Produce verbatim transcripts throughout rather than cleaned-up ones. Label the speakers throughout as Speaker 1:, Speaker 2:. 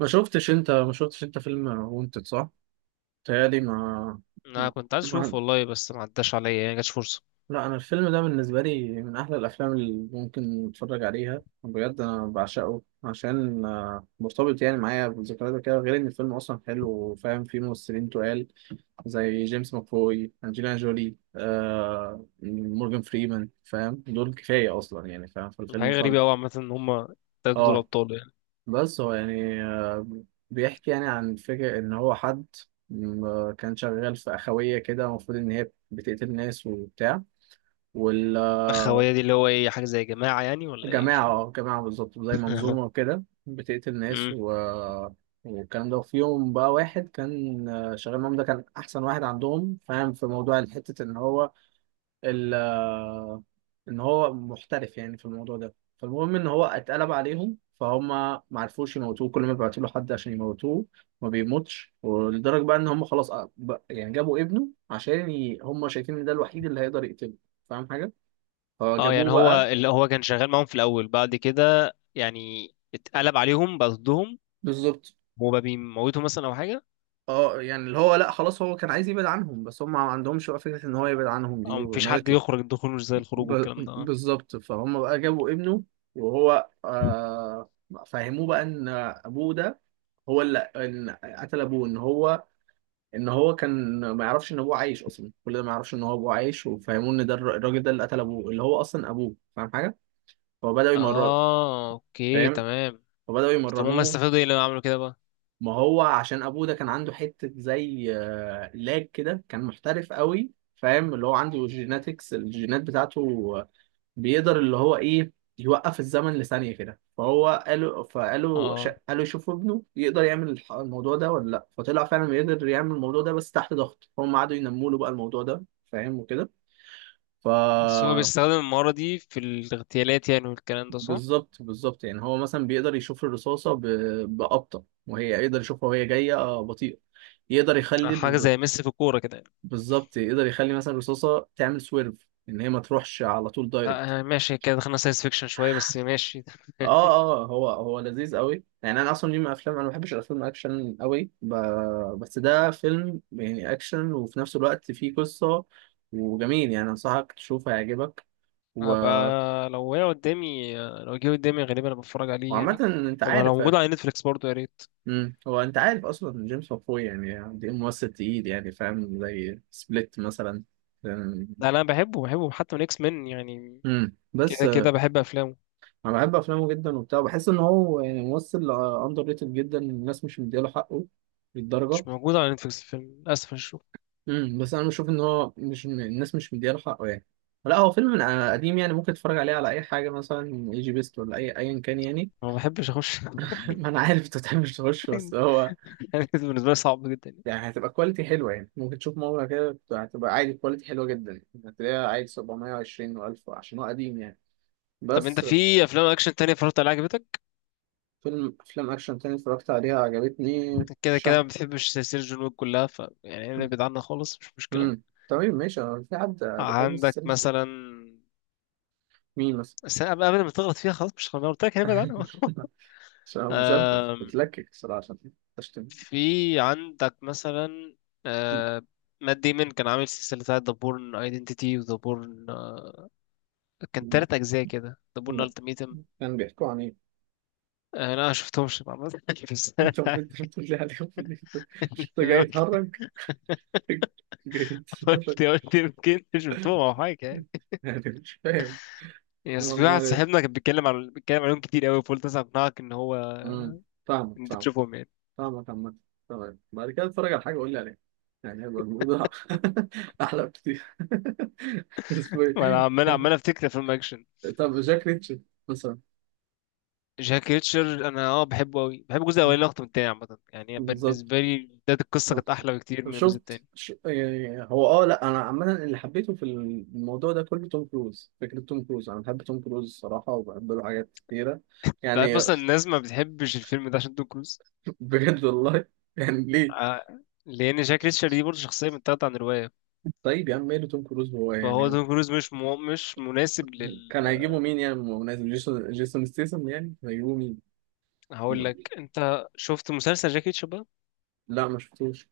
Speaker 1: ما شفتش انت ما شفتش انت فيلم وانتد، صح؟ تهيألي ما...
Speaker 2: انا كنت عايز اشوف
Speaker 1: ما،
Speaker 2: والله، بس ما عداش عليا، يعني ما جاتش فرصه.
Speaker 1: لا، انا الفيلم ده بالنسبه لي من احلى الافلام اللي ممكن اتفرج عليها، بجد انا بعشقه عشان آه، مرتبط يعني معايا بذكريات كده، غير ان الفيلم اصلا حلو وفاهم فيه ممثلين تقال زي جيمس ماكفوي، انجلينا جولي، آه مورجان فريمان، فاهم؟ دول كفايه اصلا يعني، فاهم فالفيلم
Speaker 2: حاجه
Speaker 1: طالع.
Speaker 2: غريبه قوي عامه، ان هما التلاتة دول
Speaker 1: اه.
Speaker 2: ابطال يعني.
Speaker 1: بس هو يعني آه، بيحكي يعني عن فكرة إن هو حد م- كان شغال في أخوية كده، المفروض إن هي بتقتل ناس وبتاع، وال آه،
Speaker 2: الخويه دي اللي هو ايه، حاجه زي جماعه يعني ولا ايه؟ مش
Speaker 1: جماعة،
Speaker 2: فاهم.
Speaker 1: آه، جماعة بالظبط زي منظومة وكده بتقتل ناس
Speaker 2: أمم.
Speaker 1: و... والكلام ده. وفي يوم بقى، واحد كان آه، شغال معاهم، ده كان أحسن واحد عندهم، فاهم؟ في موضوع حتة إن هو ال آه، ان هو محترف يعني في الموضوع ده. فالمهم ان هو اتقلب عليهم، فهم ما عرفوش يموتوه، كل ما بيبعتوا له حد عشان يموتوه ما بيموتش. ولدرجه بقى ان هم خلاص، أ- بقى- يعني جابوا ابنه عشان ي... هم شايفين ان ده الوحيد اللي هيقدر يقتله، فاهم حاجه؟
Speaker 2: اه، يعني
Speaker 1: فجابوه
Speaker 2: هو
Speaker 1: بقى.
Speaker 2: اللي هو كان شغال معاهم في الاول، بعد كده يعني اتقلب عليهم بقى ضدهم،
Speaker 1: بالظبط.
Speaker 2: وبقى بيموتهم مثلا او حاجه.
Speaker 1: اه يعني اللي هو، لا خلاص هو كان عايز يبعد عنهم، بس هم ما عندهمش بقى فكره ان هو يبعد عنهم
Speaker 2: او
Speaker 1: دي
Speaker 2: مفيش
Speaker 1: وانه
Speaker 2: حد
Speaker 1: يطلع.
Speaker 2: يخرج، الدخول مش زي الخروج
Speaker 1: ب...
Speaker 2: والكلام ده.
Speaker 1: بالظبط. فهم بقى جابوا ابنه وهو آه... فهموه بقى ان ابوه ده هو اللي، إن قتل ابوه، ان هو، ان هو كان ما يعرفش ان ابوه عايش اصلا، كل ده ما يعرفش ان هو ابوه عايش، وفهموه ان ده الر- الراجل ده اللي قتل ابوه، اللي هو اصلا ابوه، فاهم حاجه؟ فبداوا يمرنوا.
Speaker 2: اه، اوكي
Speaker 1: فاهم؟
Speaker 2: تمام.
Speaker 1: فبداوا
Speaker 2: طب هما
Speaker 1: يمرنوه.
Speaker 2: استفادوا ايه لما عملوا كده بقى؟
Speaker 1: ما هو عشان ابوه ده كان عنده حته زي آه، لاج كده، كان محترف قوي، فاهم؟ اللي هو عنده جيناتكس، الجينات بتاعته بيقدر اللي هو ايه، يوقف الزمن لثانية كده. فهو قالوا فقالوا ش...
Speaker 2: اه،
Speaker 1: قالوا يشوفوا ابنه يقدر يعمل الح- الموضوع ده ولا لا، فطلع فعلا يقدر يعمل الموضوع ده، بس تحت ضغط. هم قعدوا ينموا له بقى الموضوع ده، فاهم؟ وكده. ف،
Speaker 2: بس هو بيستخدم المهارة دي في الاغتيالات يعني والكلام ده، صح؟
Speaker 1: بالظبط بالظبط يعني هو مثلا بيقدر يشوف الرصاصة ب... بأبطأ، وهي يقدر يشوفها وهي جاية آه، بطيئة، يقدر يخلي
Speaker 2: حاجة
Speaker 1: ال...
Speaker 2: زي ميسي في الكورة كده يعني.
Speaker 1: بالظبط يقدر يخلي مثلا الرصاصة تعمل سويرف، ان هي ما تروحش على طول دايركت.
Speaker 2: لا، آه، ماشي كده، دخلنا ساينس فيكشن شوية بس ماشي.
Speaker 1: اه. اه هو هو لذيذ قوي يعني، انا اصلا ليه من افلام، انا ما بحبش الافلام اكشن قوي، ب... بس ده فيلم يعني اكشن وفي نفس الوقت فيه قصة وجميل، يعني انصحك تشوفه هيعجبك. و...
Speaker 2: هبقى. لو هي قدامي، آه، لو جه قدامي غالبا أنا بتفرج عليه
Speaker 1: وعامة
Speaker 2: يعني.
Speaker 1: انت
Speaker 2: وما لو
Speaker 1: عارف،
Speaker 2: موجود على نتفليكس برضه يا ريت.
Speaker 1: امم هو انت عارف اصلا جيمس مافوي يعني دي ممثل تقيل يعني، فاهم؟ زي سبليت مثلا.
Speaker 2: لا لا، أنا بحبه بحبه حتى من إكس مان يعني.
Speaker 1: امم بس
Speaker 2: كده
Speaker 1: آه،
Speaker 2: كده بحب أفلامه.
Speaker 1: انا بحب افلامه جدا وبتاع، بحس ان هو يعني ممثل اندر ريتد جدا، الناس مش مديله حقه للدرجة.
Speaker 2: مش موجود على نتفليكس الفيلم للأسف، الشغل.
Speaker 1: امم، بس انا بشوف ان هو، مش الناس مش مدياله حقه يعني. لا هو فيلم من قديم يعني، ممكن تتفرج عليه على اي حاجه، مثلا اي جي بيست ولا اي، ايا كان يعني.
Speaker 2: ما بحبش أخش.
Speaker 1: ما انا عارف انت بتحبش تخش، بس هو
Speaker 2: يعني بالنسبة لي صعب جدا يعني.
Speaker 1: يعني هتبقى كواليتي حلوه، يعني ممكن تشوف مره كده، بت- هتبقى عادي كواليتي حلوه جدا يعني، هتلاقيها عادي سبعمائة وعشرين و1000 عشان هو قديم يعني.
Speaker 2: طب أنت
Speaker 1: بس.
Speaker 2: في أفلام أكشن تانية اتفرجت عليها عجبتك؟
Speaker 1: فيلم افلام اكشن تاني اتفرجت عليها عجبتني
Speaker 2: كده كده
Speaker 1: شهر.
Speaker 2: ما بتحبش سلسلة جون ويك كلها، ف يعني ابعد عنها خالص مش مشكلة.
Speaker 1: امم. تمام، ماشي، هو في حد بيحب
Speaker 2: عندك
Speaker 1: السلسله.
Speaker 2: مثلا.
Speaker 1: مين مثلا؟
Speaker 2: بس قبل قبل ما تغلط فيها خلاص، مش خلاص، قلت لك هنبعد عنها.
Speaker 1: عشان هو مسدس
Speaker 2: آم،
Speaker 1: بتلكك الصراحه، عشان تشتم.
Speaker 2: في عندك مثلا. آه، مات ديمون كان عامل سلسلة بتاعة The Bourne Identity و The Bourne، آه، كان
Speaker 1: م-
Speaker 2: تلات أجزاء كده، The Bourne
Speaker 1: لا،
Speaker 2: Ultimatum.
Speaker 1: كان بيحكوا عن ايه؟
Speaker 2: آه، لا، ما شفتهمش طبعا. بس
Speaker 1: انت بت- بتقول لي عليهم إن انت، أنت
Speaker 2: أنا
Speaker 1: جاي
Speaker 2: قلت.
Speaker 1: تهرج؟ جاي تهرج.
Speaker 2: قلت قلت يمكن شفتهم أو حاجة يعني.
Speaker 1: يعني مش فاهم اللي
Speaker 2: بس
Speaker 1: هو
Speaker 2: في واحد
Speaker 1: أمال إيه؟
Speaker 2: صاحبنا كان بيتكلم عن بيتكلم عليهم كتير قوي، فقلت أسمع أقنعك إن هو
Speaker 1: أمم،
Speaker 2: إن
Speaker 1: فاهمك
Speaker 2: أنت
Speaker 1: فاهمك
Speaker 2: تشوفهم يعني.
Speaker 1: فاهمك عامة. تمام، بعد كده اتفرج على حاجة قول لي عليها، يعني هيبقى الموضوع أحلى بكتير. اسمه
Speaker 2: وأنا
Speaker 1: ايه؟
Speaker 2: عمال عمال أفتكر أفلام أكشن.
Speaker 1: طب جاك ريتشارد مثلا.
Speaker 2: جاك ريتشر انا اه بحبه قوي، بحب الجزء الاولاني اكتر من التاني عامه، يعني
Speaker 1: بالظبط.
Speaker 2: بالنسبه لي بدايه القصه كانت احلى بكتير
Speaker 1: طب
Speaker 2: من الجزء
Speaker 1: شفت
Speaker 2: التاني.
Speaker 1: ش... يعني هو اه لا، انا عامه اللي حبيته في الموضوع ده كله توم كروز، فكره توم كروز، انا بحب توم كروز الصراحه وبحب له حاجات كتيره
Speaker 2: انت عارف
Speaker 1: يعني.
Speaker 2: اصلا الناس ما بتحبش الفيلم ده عشان توم كروز،
Speaker 1: بجد والله، يعني ليه؟
Speaker 2: آه، لان جاك ريتشر دي برضه شخصيه متاخده عن روايه.
Speaker 1: طيب يا عم ماله توم كروز هو
Speaker 2: فهو
Speaker 1: يعني،
Speaker 2: توم كروز مش مو... مش مناسب لل.
Speaker 1: كان هيجيبوا مين يعني؟ بمناسبة جيسون، جيسون ستيسن يعني كان هيجيبوا مين؟
Speaker 2: هقول لك، انت شفت مسلسل جاك ريتشر بقى؟
Speaker 1: لا ما شفتوش.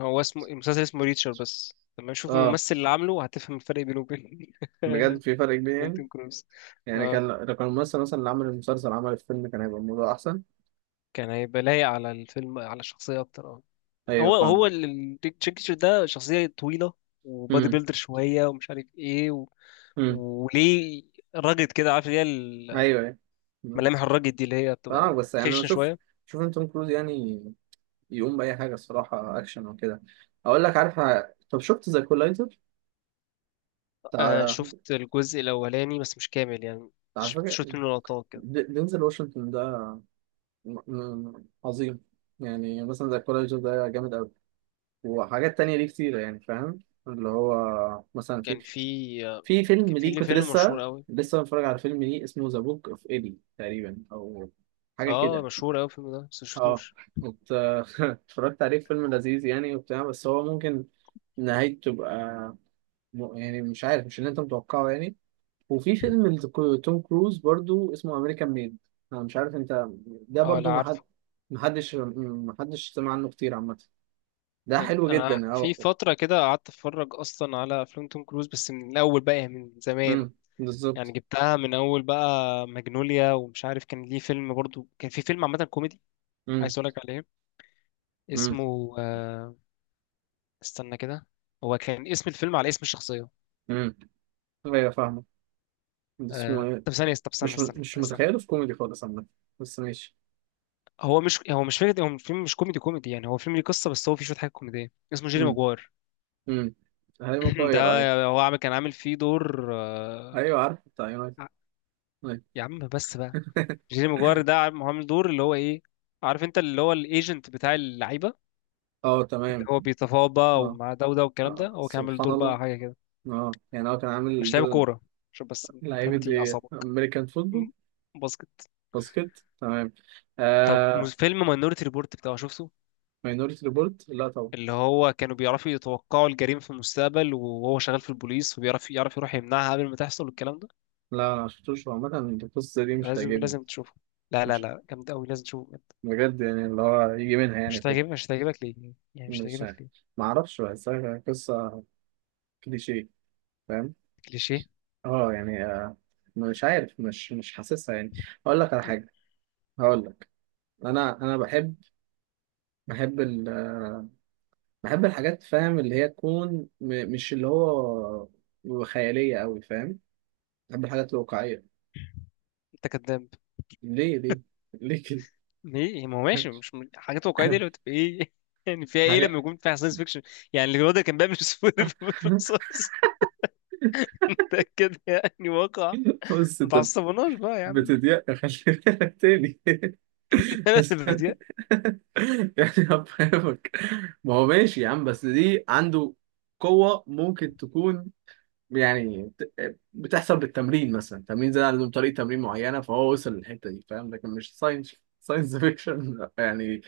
Speaker 2: هو اسمه المسلسل اسمه ريتشر بس. لما شوف
Speaker 1: اه
Speaker 2: الممثل اللي عامله هتفهم الفرق بينه وبين
Speaker 1: بجد في فرق كبير
Speaker 2: بين
Speaker 1: يعني،
Speaker 2: توم كروز.
Speaker 1: يعني
Speaker 2: اه،
Speaker 1: كان لو كان الممثل مثلا اللي عمل المسلسل عمل الفيلم، كان هيبقى الموضوع احسن.
Speaker 2: كان هيبقى لايق على الفيلم، على الشخصيه اكتر، اه.
Speaker 1: ايوه
Speaker 2: هو هو
Speaker 1: فاهم.
Speaker 2: التشيكتشر ده شخصية طويلة، وبادي
Speaker 1: امم.
Speaker 2: بيلدر شوية ومش عارف ايه و...
Speaker 1: امم.
Speaker 2: وليه راجد كده، عارف اللي هي
Speaker 1: ايوه. أيوة.
Speaker 2: الملامح الراجد دي اللي هي
Speaker 1: اه
Speaker 2: بتبقى
Speaker 1: بس يعني انا
Speaker 2: خشنة
Speaker 1: شوف،
Speaker 2: شوية.
Speaker 1: شوف إن توم كروز يعني يقوم باي حاجه الصراحه، اكشن او كده. اقول لك عارف ع- طب شفت ذا كولايزر
Speaker 2: آه،
Speaker 1: بتاع،
Speaker 2: شفت الجزء الأولاني بس مش كامل يعني.
Speaker 1: بتاع
Speaker 2: ش-
Speaker 1: فاكر
Speaker 2: شفت منه لقطات كده.
Speaker 1: د- دينزل واشنطن ده، م- م- عظيم. يعني مثلا ذا كولايزر ده جامد قوي، وحاجات تانية ليه كتير يعني، فاهم؟ اللي هو مثلا في،
Speaker 2: كان في آه،
Speaker 1: في فيلم
Speaker 2: كان في
Speaker 1: ليه
Speaker 2: ليه
Speaker 1: كنت
Speaker 2: فيلم مشهور
Speaker 1: لسه،
Speaker 2: قوي.
Speaker 1: لسه بتفرج على فيلم ليه اسمه ذا بوك اوف ايدي تقريبا، او حاجه
Speaker 2: اه،
Speaker 1: كده.
Speaker 2: مشهور قوي الفيلم ده بس
Speaker 1: اه
Speaker 2: مشفتوش.
Speaker 1: ات- اتفرجت عليه، فيلم لذيذ يعني وبتاع، بس هو ممكن نهايته تبقى م- يعني مش عارف، مش اللي انت متوقعه يعني. وفي فيلم لتو- توم كروز برضو اسمه امريكان ميد، انا مش عارف انت، ده
Speaker 2: اه لا
Speaker 1: برضو محد،
Speaker 2: عارفه.
Speaker 1: محدش محدش سمع عنه كتير عامة، ده
Speaker 2: يعني
Speaker 1: حلو
Speaker 2: انا
Speaker 1: جدا.
Speaker 2: في
Speaker 1: اه.
Speaker 2: فترة كده قعدت اتفرج اصلا على افلام توم كروز بس من الاول بقى، يعني من زمان.
Speaker 1: امم.
Speaker 2: يعني
Speaker 1: بالظبط.
Speaker 2: جبتها من اول بقى، ماجنوليا ومش عارف، كان ليه فيلم برضو، كان في فيلم عامه كوميدي، عايز
Speaker 1: امم.
Speaker 2: اقول لك عليه.
Speaker 1: امم.
Speaker 2: اسمه، آه، استنى كده. هو كان اسم الفيلم على اسم الشخصيه.
Speaker 1: امم. ايوه فاهمه، بس اسمه
Speaker 2: آه،
Speaker 1: ايه؟
Speaker 2: طب ثانيه، طب استنى
Speaker 1: مش م-
Speaker 2: استنى
Speaker 1: مش
Speaker 2: استنى.
Speaker 1: متخيله في كوميدي خالص عامة، بس ماشي.
Speaker 2: هو مش هو مش فكره، هو فيلم مش كوميدي كوميدي يعني، هو فيلم ليه قصه بس هو فيه شويه حاجات كوميديه، اسمه جيري
Speaker 1: امم.
Speaker 2: ماجوار.
Speaker 1: امم. هيبقى
Speaker 2: ده
Speaker 1: مغير، ايوه.
Speaker 2: هو عامل كان عامل فيه دور، آه،
Speaker 1: ايوه عارف بتاع. طيب.
Speaker 2: يا عم بس بقى. جيري ماجوار ده عامل عامل دور اللي هو ايه، عارف انت اللي هو الايجنت بتاع اللعيبه،
Speaker 1: اه
Speaker 2: اللي
Speaker 1: تمام.
Speaker 2: هو بيتفاوض بقى
Speaker 1: اه.
Speaker 2: ومع ده وده والكلام
Speaker 1: آه،
Speaker 2: ده، هو كان عامل
Speaker 1: سبحان
Speaker 2: دور
Speaker 1: الله.
Speaker 2: بقى حاجة كده.
Speaker 1: اه يعني هو كان عامل
Speaker 2: مش لعيب
Speaker 1: دور،
Speaker 2: كورة، عشان بس
Speaker 1: لعيبة
Speaker 2: تهدي
Speaker 1: ايه،
Speaker 2: أعصابك.
Speaker 1: امريكان فوتبول؟
Speaker 2: م- باسكت.
Speaker 1: باسكت، تمام.
Speaker 2: طب م-
Speaker 1: آه.
Speaker 2: فيلم ماينورتي ريبورت بتاعه شفته؟
Speaker 1: ماينورتي ريبورت؟ لا طبعا.
Speaker 2: اللي هو كانوا بيعرفوا يتوقعوا الجريمة في المستقبل، وهو شغال في البوليس وبيعرف يعرف يروح يمنعها قبل ما تحصل والكلام ده.
Speaker 1: لا انا مشفتوش، هو عامة القصة دي مش
Speaker 2: لازم
Speaker 1: هتعجبني.
Speaker 2: لازم تشوفه، لا لا
Speaker 1: مش
Speaker 2: لا، جامد قوي، لازم تشوفه بجد.
Speaker 1: بجد يعني اللي هو يجي منها يعني
Speaker 2: مش
Speaker 1: كده؟
Speaker 2: هتعجبك مش هتعجبك ليه؟ يعني مش
Speaker 1: مش
Speaker 2: هتعجبك
Speaker 1: عارف،
Speaker 2: ليه؟
Speaker 1: معرفش، بحسها قصة كليشيه، فاهم؟
Speaker 2: كليشيه.
Speaker 1: اه يعني آه، مش عارف، مش مش حاسسها يعني. هقول لك على حاجة، هقول لك، انا انا بحب، بحب ال بحب الحاجات فاهم، اللي هي تكون م... مش اللي هو خيالية قوي، فاهم؟ بحب الحاجات الواقعية.
Speaker 2: انت كداب.
Speaker 1: ليه؟ ليه؟ ليه كده؟
Speaker 2: ليه يعني؟ ما هو ماشي، مش م- حاجات واقعية دي اللي بتبقى ايه يعني، فيها ايه
Speaker 1: حاجة.
Speaker 2: لما يكون فيها ساينس فيكشن؟ يعني الواد اللي كان بيعمل سفود في الرصاص، ده كده يعني واقع.
Speaker 1: بص
Speaker 2: ما
Speaker 1: انت
Speaker 2: تعصبناش بقى يا عم.
Speaker 1: بتضيق، خلي بالك تاني. بس-
Speaker 2: بديع.
Speaker 1: يعني هفهمك، ما هو ماشي يا عم، بس دي عنده قوة ممكن تكون يعني، بت- بتحصل بالتمرين، مثلا تمرين، زي عندهم طريقة تمرين معينة، فهو وصل للحتة دي، فاهم؟ لكن مش ساينس، ساينس فيكشن يعني،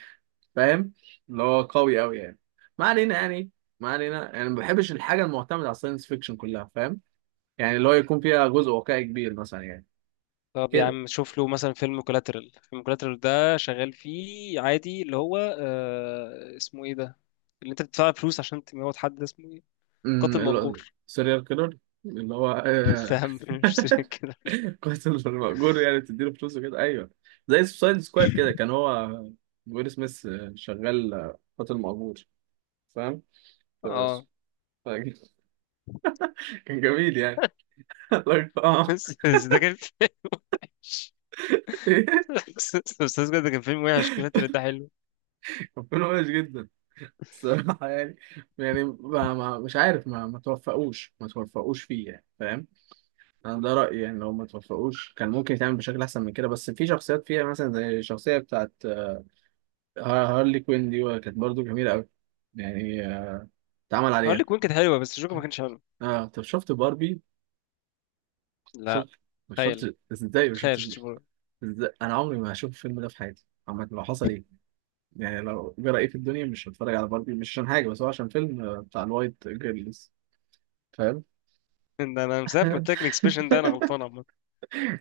Speaker 1: فاهم؟ اللي هو قوي قوي يعني. ما علينا يعني، ما علينا يعني ما بحبش الحاجه المعتمده على الساينس فيكشن كلها، فاهم؟ يعني اللي هو يكون فيها جزء واقعي كبير مثلا يعني
Speaker 2: طب يا
Speaker 1: كده.
Speaker 2: عم شوف له مثلا فيلم كولاترال. فيلم كولاترال ده شغال فيه عادي، اللي هو آه اسمه ايه ده، اللي انت بتدفع فلوس عشان تموت حد، ده اسمه ايه؟ قاتل
Speaker 1: امم،
Speaker 2: مأجور.
Speaker 1: سيريال كيلر. اللي هو آه،
Speaker 2: فاهم، مش كده؟
Speaker 1: قاتل مأجور، يعني بتديله فلوس وكده، ايوه زي سوسايد سكواد كده، كان هو ويل سميث آه، شغال آه، قاتل مأجور، فاهم؟ ف-
Speaker 2: اه
Speaker 1: ف- كان جميل يعني. اه.
Speaker 2: بس بس ده كان بس بس ده كان فيلم وحش. كولاترال ده حلو.
Speaker 1: كان فيلم وحش جدا الصراحة يعني، يعني ما ما مش عارف، ما ما توفقوش ما توفقوش فيه يعني، فاهم؟ انا ده رأيي يعني، لو ما توفقوش كان ممكن يتعمل بشكل احسن من كده، بس في شخصيات فيها مثلا زي الشخصية بتاعت آه، هارلي كوين دي، كانت برضو جميلة قوي يعني، آه، اتعمل
Speaker 2: هقول
Speaker 1: عليها.
Speaker 2: لك وين كانت حلوه بس جوكر ما كانش حلو.
Speaker 1: اه طب شفت باربي؟ شفت،
Speaker 2: لا.
Speaker 1: ما
Speaker 2: تخيل.
Speaker 1: شفت ازاي؟ ما
Speaker 2: تخيل
Speaker 1: شفتش
Speaker 2: شتيبور.
Speaker 1: ازاي؟ انا عمري ما هشوف الفيلم ده في حياتي عامة، لو حصل ايه يعني، لو جرى ايه في الدنيا مش هتفرج على باربي، مش عشان حاجة، بس هو عشان فيلم آه، بتاع الوايت جيرلز، فاهم؟
Speaker 2: ده انا من ساعه ما قلت لك الاكسبريشن ده، انا غلطان عامه.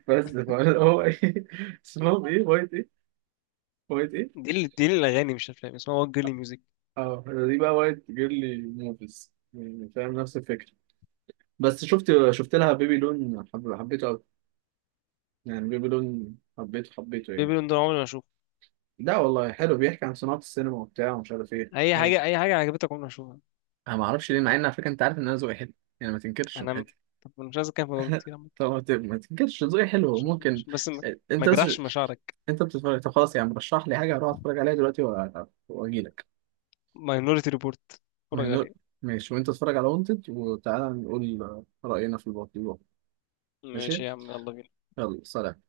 Speaker 1: بس فانا هو ايه اسمهم ايه، وايت ايه؟ وايت ايه؟
Speaker 2: دي اللي دي اللي الاغاني مش الافلام اسمها وات جيرلي ميوزك.
Speaker 1: اه دي بقى وايت جيرلي موفيز يعني، فاهم؟ نفس الفكره. بس شفت شفت لها بيبي لون، حب... حبيته قوي يعني، بيبي لون حبيته، حبيته
Speaker 2: بيبي
Speaker 1: يعني.
Speaker 2: لون ده عمري ما اشوفه.
Speaker 1: لا والله حلو، بيحكي عن صناعه السينما وبتاع ومش عارف ايه
Speaker 2: اي
Speaker 1: حاجة.
Speaker 2: حاجه اي حاجه عجبتك عمري ما اشوفها.
Speaker 1: انا ما اعرفش ليه، مع ان على فكره انت عارف ان انا ذوقي حلو يعني، ما تنكرش من
Speaker 2: انا م-
Speaker 1: حتى.
Speaker 2: طب أنا مش عايز اتكلم في الموضوع كتير عامة.
Speaker 1: طب ما ت- ما تنكرش ذوقي حلو
Speaker 2: عشان
Speaker 1: ممكن،
Speaker 2: عشان بس، ما ما
Speaker 1: انت بس،
Speaker 2: اجرحش مشاعرك.
Speaker 1: انت بتتفرج. طب خلاص يعني رشح لي حاجه اروح اتفرج عليها دلوقتي وأ- واجي لك.
Speaker 2: ماينورتي ريبورت،
Speaker 1: ما
Speaker 2: اتفرج
Speaker 1: هنقول.
Speaker 2: عليه.
Speaker 1: ماشي، وانت اتفرج على وانتد وتعالى نقول رأينا في الموضوع. ماشي،
Speaker 2: ماشي يا عم، يلا بينا.
Speaker 1: يلا سلام.